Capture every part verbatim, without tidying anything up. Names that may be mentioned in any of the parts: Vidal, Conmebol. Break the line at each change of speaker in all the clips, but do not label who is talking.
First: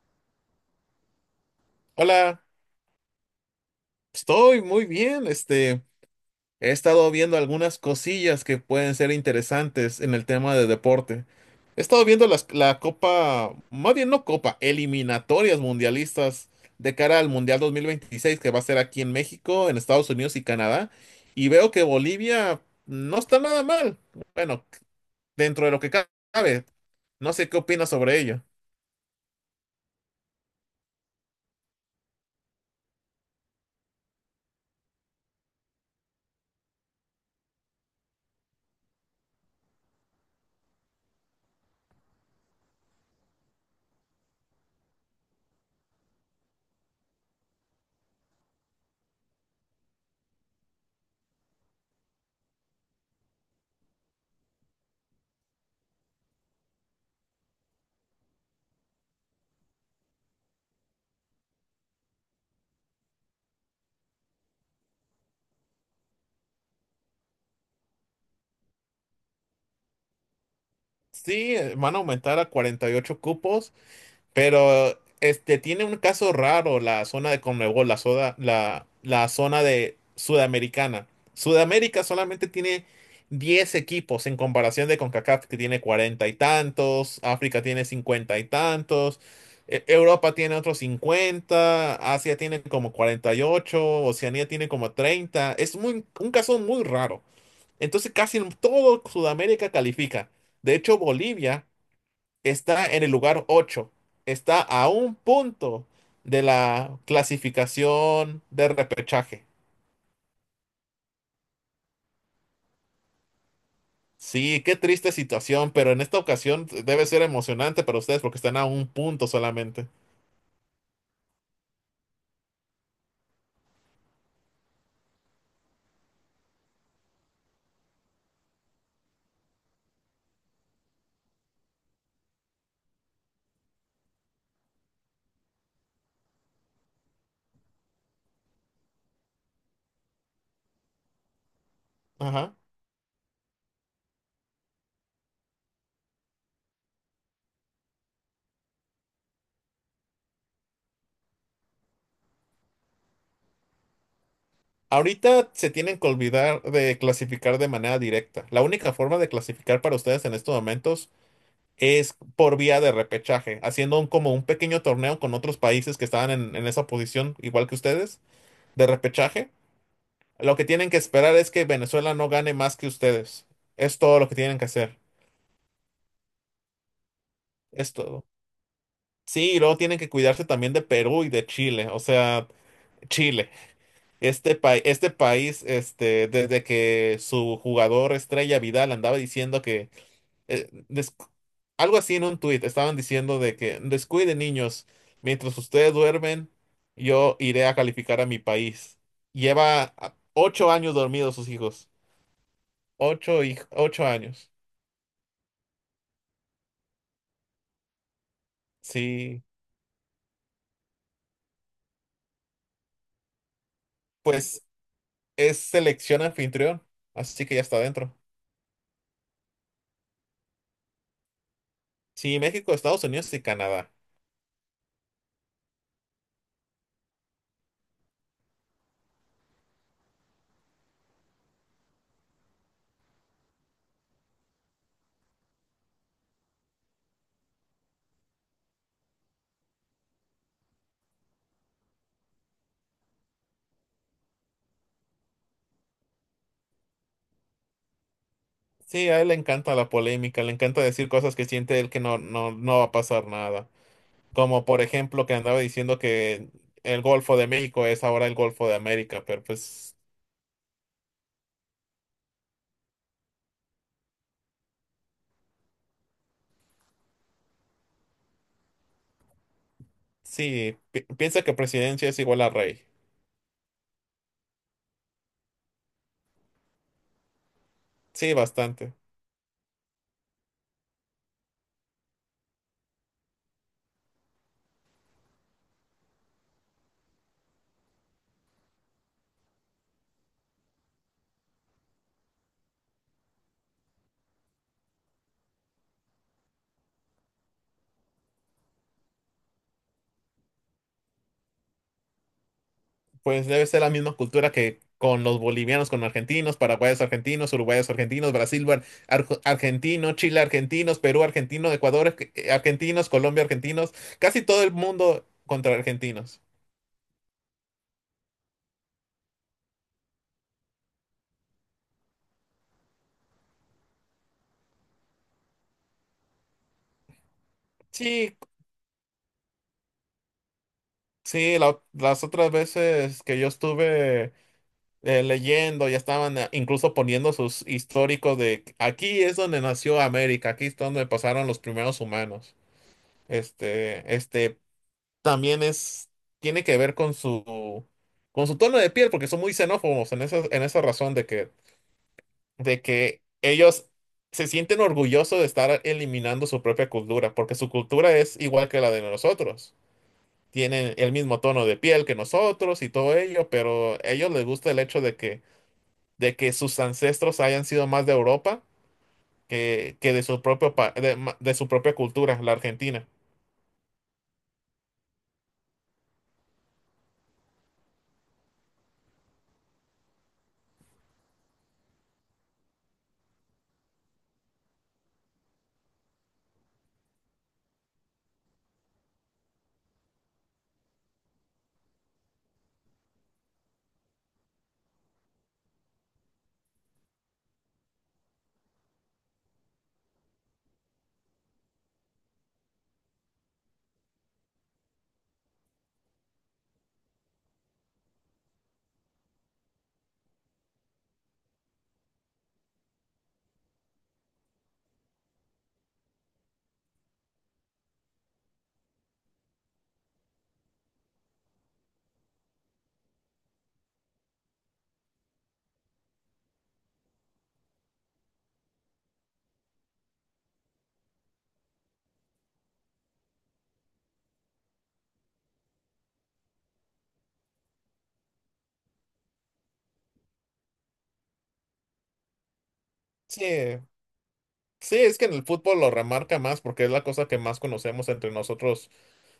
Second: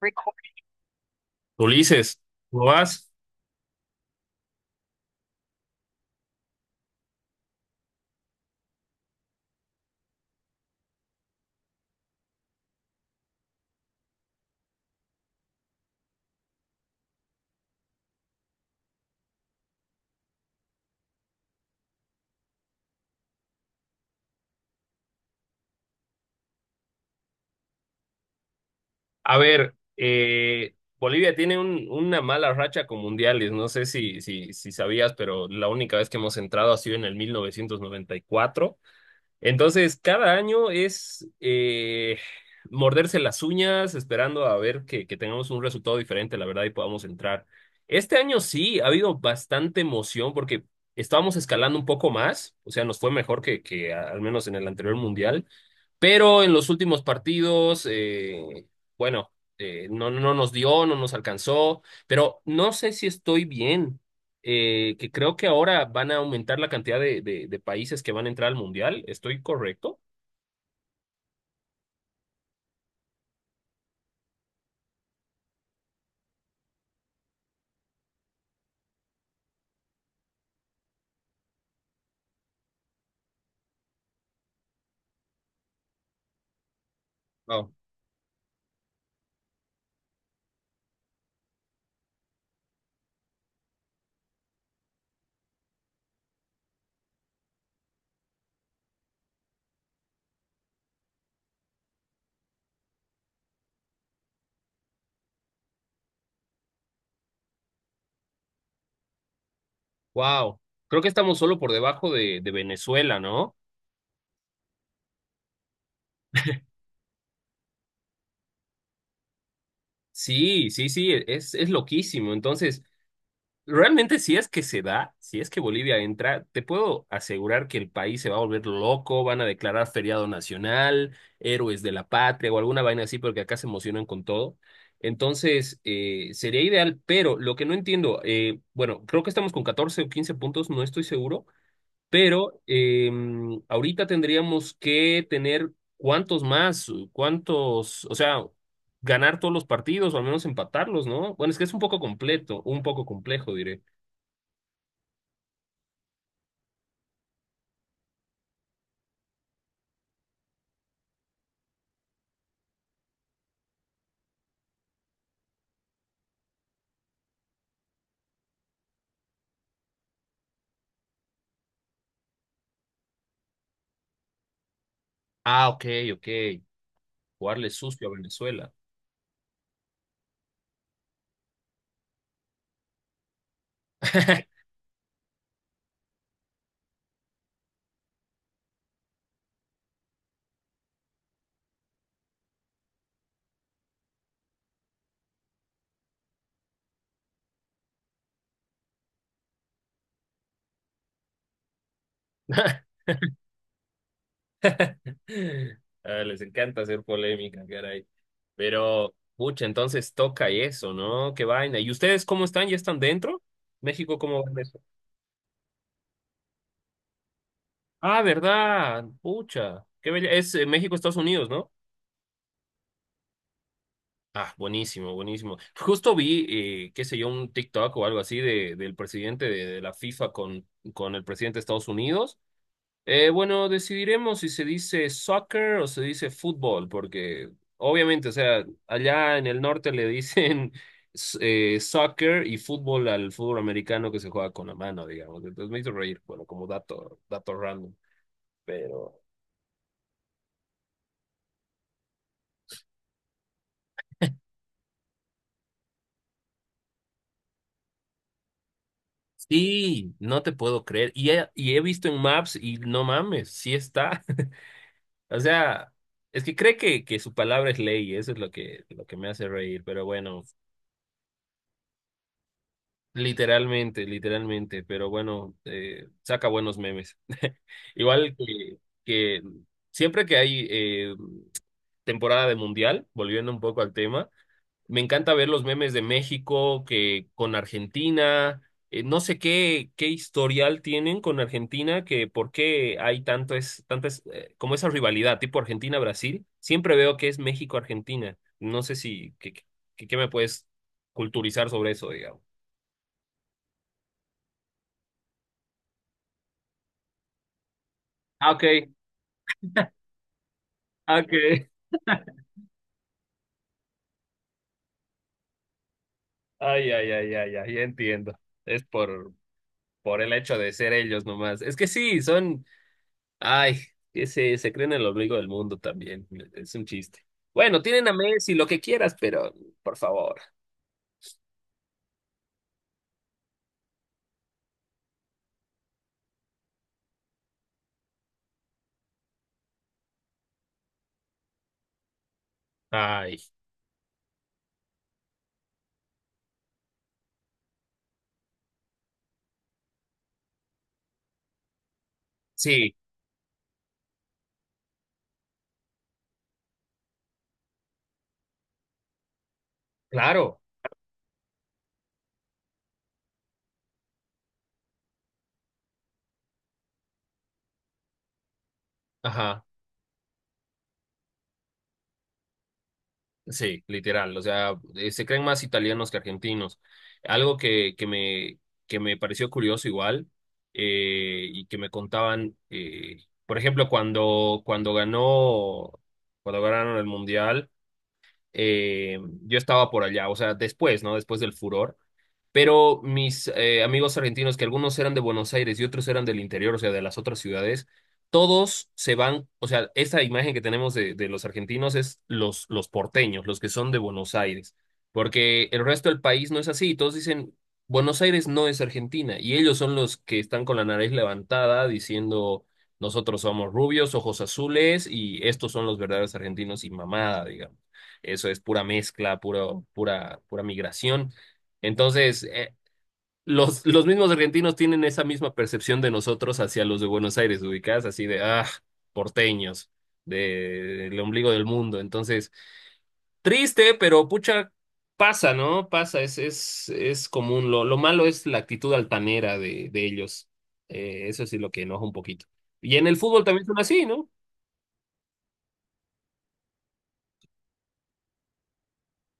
Record. Ulises,
Hola,
¿cómo vas?
estoy muy bien. Este, he estado viendo algunas cosillas que pueden ser interesantes en el tema de deporte. He estado viendo las- la Copa, más bien no Copa, eliminatorias mundialistas de cara al Mundial dos mil veintiséis que va a ser aquí en México, en Estados Unidos y Canadá. Y veo que Bolivia no está nada mal. Bueno, dentro de lo que ca- cabe. No sé qué opinas sobre ello.
A ver, eh, Bolivia tiene un- una mala racha con mundiales. No sé si, si, si sabías, pero la única vez que hemos entrado ha sido en el mil novecientos noventa y cuatro. Entonces, cada año es eh, morderse las uñas, esperando a ver que, que tengamos un resultado diferente, la verdad, y podamos entrar. Este año sí, ha habido bastante emoción porque estábamos escalando un poco más, o sea, nos fue mejor que, que a- al menos en el anterior mundial. Pero en los últimos partidos, eh, bueno, eh, no, no nos dio, no nos alcanzó, pero no sé si estoy bien, eh, que creo que ahora van a aumentar la cantidad de, de, de países que van a entrar al Mundial. ¿Estoy correcto?
Sí, eh, van a aumentar a cuarenta y ocho cupos. Pero este tiene un caso raro la zona de Conmebol, la, soda- la, la zona de Sudamericana. Sudamérica solamente tiene diez equipos en comparación de CONCACAF, que tiene cuarenta y tantos, África
Wow.
tiene cincuenta y tantos, E- Europa tiene otros cincuenta. Asia tiene como cuarenta y ocho. Oceanía tiene como treinta. Es muy, un caso muy raro. Entonces casi todo Sudamérica califica. De hecho, Bolivia está en el lugar ocho. Está a un punto de la clasificación de repechaje.
Wow, creo que estamos solo por debajo de, de Venezuela, ¿no?
Sí, qué triste situación, pero en esta ocasión debe ser emocionante para ustedes porque están a un punto solamente.
Sí, sí, sí, es, es loquísimo. Entonces, realmente, si es que se da, si es que Bolivia entra, te puedo asegurar que el país se va a volver loco, van a declarar feriado nacional, héroes de la patria o alguna vaina así, porque acá se emocionan con todo. Entonces, eh, sería ideal, pero lo que no entiendo, eh, bueno, creo que estamos con catorce o quince puntos, no estoy seguro,
Ajá.
pero eh, ahorita tendríamos que tener cuántos más, cuántos, o sea, ganar todos los partidos o al menos empatarlos, ¿no? Bueno, es que es un poco completo, un poco complejo, diré.
Ahorita se tienen que olvidar de clasificar de manera directa. La única forma de clasificar para ustedes en estos momentos es por vía de repechaje, haciendo un- como un pequeño torneo con otros países que estaban en en esa posición, igual que ustedes, de repechaje. Lo que tienen que esperar es que Venezuela no gane más que ustedes. Es todo lo que tienen que hacer.
Ah, ok, ok. Jugarle
Es
sucio a
todo.
Venezuela.
Sí, y luego tienen que cuidarse también de Perú y de Chile. O sea, Chile. Este país, este país, este, desde que su jugador estrella Vidal andaba diciendo que eh, des- algo así en un tuit, estaban diciendo de que descuiden niños, mientras ustedes duermen, yo iré a calificar a mi país. Lleva ah, ocho años dormidos sus hijos. Ocho, hij- ocho años.
Ah, les encanta hacer polémica, caray. Pero,
Sí.
pucha, entonces toca eso, ¿no? Qué vaina. ¿Y ustedes cómo están? ¿Ya están dentro? ¿México cómo va en
Pues
eso?
es selección anfitrión, así que ya está dentro.
Ah, ¿verdad? Pucha. Qué bella. Es eh, México, Estados Unidos, ¿no?
Sí, México, Estados Unidos y Canadá.
Ah, buenísimo, buenísimo. Justo vi, eh, qué sé yo, un TikTok o algo así de, del presidente de, de la FIFA con, con el presidente de Estados Unidos. Eh, bueno, decidiremos si se dice soccer o se dice fútbol, porque obviamente, o sea, allá en el norte le dicen s- eh, soccer y fútbol al fútbol americano que se juega con la mano, digamos. Entonces me hizo reír, bueno, como dato, dato random,
Sí, a
pero
él le encanta la polémica, le encanta decir cosas que siente él que no, no, no va a pasar nada. Como por ejemplo que andaba diciendo que el Golfo de México es ahora el Golfo de América, pero pues
sí, no te puedo creer. Y he, y he visto en Maps y no mames, sí está. O sea, es que cree que, que su palabra es ley, eso es lo que, lo que me hace reír, pero bueno.
sí, pi- piensa que presidencia es igual a rey.
Literalmente, literalmente, pero bueno, eh, saca buenos memes.
Sí,
Igual que,
bastante.
que siempre que hay eh, temporada de mundial, volviendo un poco al tema, me encanta ver los memes de México que con Argentina, eh, no sé qué, qué historial tienen con Argentina, que por qué hay tanto es, tanto es, eh, como esa rivalidad tipo Argentina-Brasil, siempre veo que es México-Argentina. No sé si, qué, qué qué me puedes culturizar sobre eso, digamos.
Pues debe ser la misma cultura que con los bolivianos, con argentinos, paraguayos argentinos, uruguayos argentinos,
Ah, ok.
Brasil bar- arg- argentino, Chile argentinos, Perú
Okay.
argentino, Ecuador arg- eh, argentinos, Colombia argentinos, casi todo el mundo contra argentinos.
Ay, ay, ay, ay, ay, ya entiendo. Es por, por el hecho de ser ellos nomás. Es que sí, son, ay, que se, se creen el ombligo del mundo también. Es un chiste. Bueno, tienen a
Sí,
Messi, lo que quieras, pero por favor.
sí, la- las otras veces que yo estuve eh, leyendo, ya estaban eh, incluso poniendo sus históricos de aquí es donde nació América, aquí es donde pasaron los primeros humanos.
Ay,
Este, este también es, tiene que ver con su, con su tono de piel, porque son muy xenófobos en esa, en esa razón de que, de
sí,
que ellos se sienten orgullosos de estar eliminando su propia cultura, porque su cultura es igual que la de nosotros.
claro.
Tienen el mismo tono de piel que nosotros y todo ello, pero a ellos les gusta el hecho de que, de que sus ancestros hayan sido más de Europa
Ajá.
que, que de su propio pa- de, ma- de su propia cultura, la Argentina.
Sí, literal. O sea, eh, se creen más italianos que argentinos. Algo que, que me, que me pareció curioso igual eh, y que me contaban, eh, por ejemplo, cuando, cuando ganó, cuando ganaron el Mundial, eh, yo estaba por allá, o sea, después, ¿no? Después del furor. Pero mis eh, amigos argentinos, que algunos eran de Buenos Aires y otros eran del interior, o sea, de las otras ciudades, todos se van, o sea, esta imagen que tenemos de, de los argentinos es los, los porteños, los que son de Buenos Aires, porque el resto del país no es así, todos dicen, Buenos Aires no es Argentina, y ellos son los que están con la nariz levantada diciendo, nosotros somos rubios, ojos azules, y estos son los verdaderos argentinos y mamada, digamos. Eso es pura mezcla, puro, pura, pura migración. Entonces, eh, los, los mismos argentinos tienen esa misma percepción de nosotros hacia los de Buenos Aires, ubicadas así de, ah, porteños, de, el ombligo del mundo. Entonces, triste, pero pucha, pasa, ¿no? Pasa, es, es, es común. Lo, lo malo es la actitud altanera de, de ellos. Eh, eso sí lo que enoja un poquito. Y en el
Sí,
fútbol también son así, ¿no?
sí, es que en el fútbol lo remarca más porque es la cosa que más conocemos entre nosotros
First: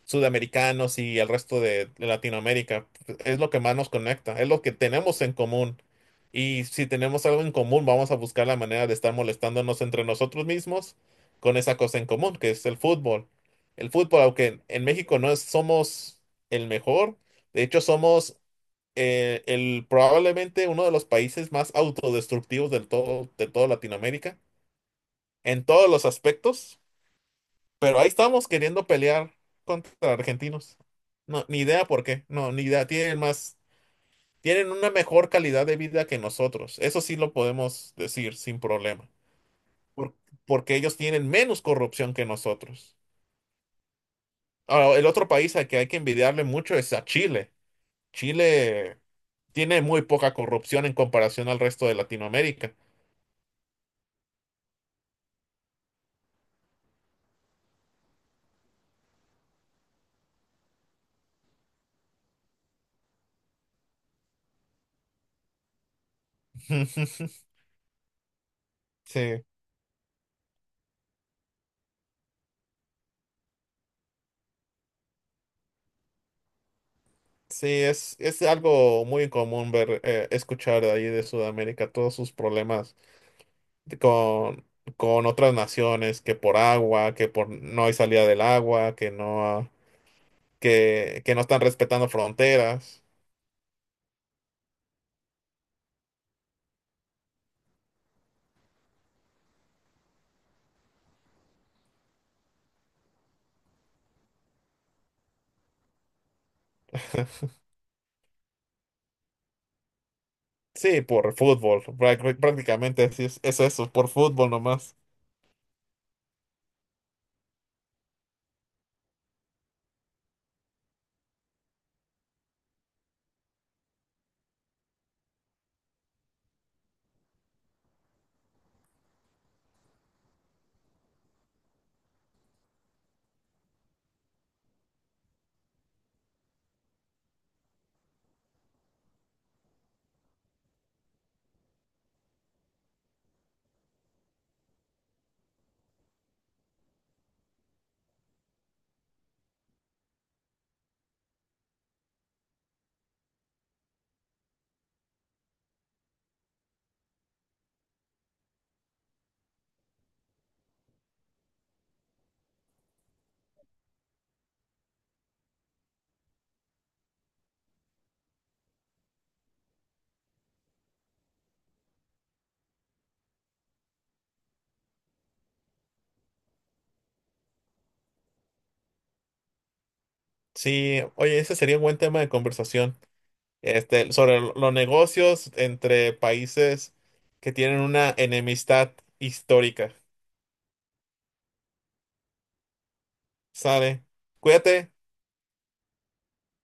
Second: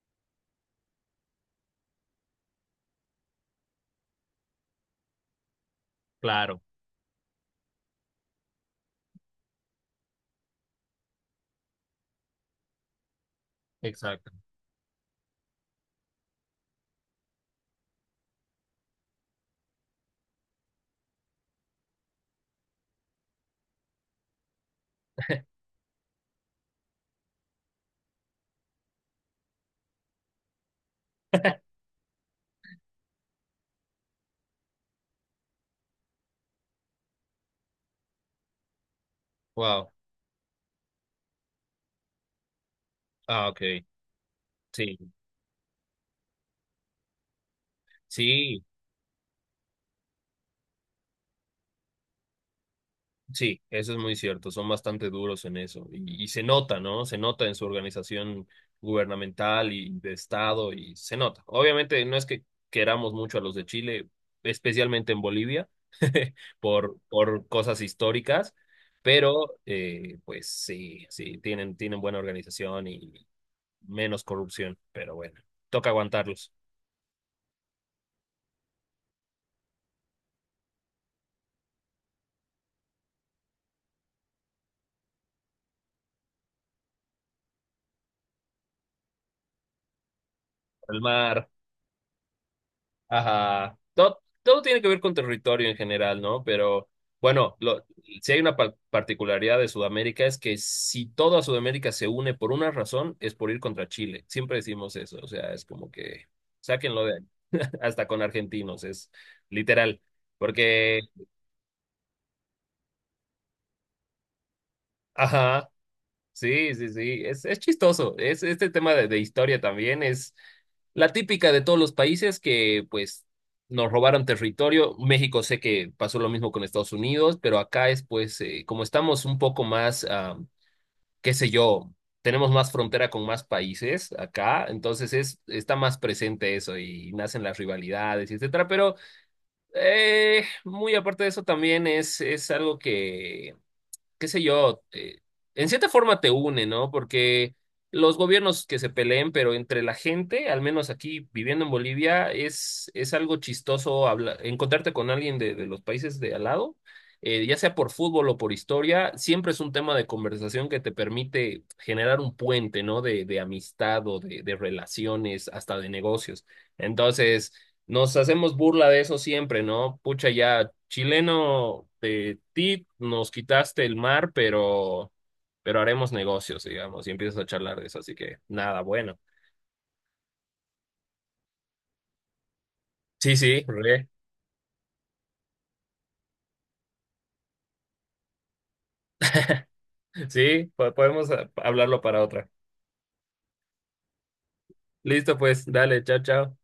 sudamericanos y el resto de de Latinoamérica. Es lo que más nos conecta, es lo que tenemos en común.
Claro,
Y si tenemos algo en común, vamos a buscar la manera de estar molestándonos entre nosotros mismos con esa cosa en común, que es el fútbol. El fútbol,
exacto.
aunque en en México no es- somos el mejor, de hecho somos eh, el, probablemente uno de los países más autodestructivos del todo, de toda Latinoamérica en todos los aspectos, pero ahí estamos queriendo pelear contra argentinos. No, ni idea por qué, no, ni idea, tienen más, tienen una mejor calidad de vida que nosotros, eso sí lo podemos decir sin problema,
Wow.
por- porque ellos tienen menos corrupción que nosotros.
Ah, ok. Sí,
Ahora, el otro país al que hay que envidiarle mucho es a Chile.
sí.
Chile tiene muy poca corrupción en comparación al resto de Latinoamérica.
Sí, eso es muy cierto, son bastante duros en eso y, y se nota, ¿no? Se nota en su organización gubernamental y de Estado y se nota. Obviamente no es que queramos mucho a los de Chile, especialmente en Bolivia, por, por cosas históricas,
Sí.
pero eh, pues sí, sí, tienen, tienen buena organización y menos corrupción, pero bueno, toca aguantarlos.
Sí, es, es algo muy común ver, eh, escuchar de ahí de Sudamérica todos sus problemas de- con, con otras naciones, que por agua, que por no hay salida del agua, que no, que, que no
Palmar.
están respetando fronteras.
Ajá. Todo, todo tiene que ver con territorio en general, ¿no? Pero bueno, lo, si hay una par- particularidad de Sudamérica es que si toda Sudamérica se une por una razón, es por ir contra Chile. Siempre decimos eso, o sea, es como que sáquenlo de ahí, hasta con argentinos, es literal.
Sí,
Porque,
por fútbol, práct- prácticamente así es, es eso, por fútbol nomás.
ajá, sí, sí, sí, es, es chistoso. Es, este tema de, de historia también es la típica de todos los países que pues nos robaron territorio. México sé que pasó lo mismo con Estados Unidos, pero acá es pues eh, como estamos un poco más, ah, qué sé yo, tenemos más frontera con más países acá, entonces es, está más presente eso y nacen las rivalidades, etcétera, pero eh, muy aparte de eso también es, es algo que qué sé yo, te- en cierta forma te une, ¿no? Porque los gobiernos que se peleen, pero entre la gente, al menos aquí viviendo en Bolivia, es, es algo chistoso habla- encontrarte con alguien de, de los países de al lado, eh, ya sea por fútbol o por historia, siempre es un tema de conversación que te permite generar un puente, ¿no? De, de amistad o de, de relaciones, hasta de negocios. Entonces. Nos hacemos burla de eso siempre, ¿no? Pucha, ya, chileno de ti, nos quitaste el mar, pero, pero haremos negocios, digamos, y empiezas a charlar de eso, así que nada, bueno.
Sí, oye, ese sería un buen tema de conversación,
Sí, sí, re.
este, sobre lo- los negocios entre países que tienen una enemistad histórica.
Sí, po- podemos ah, hablarlo para otra.
Sale. Cuídate.
Listo, pues, dale, chao, chao.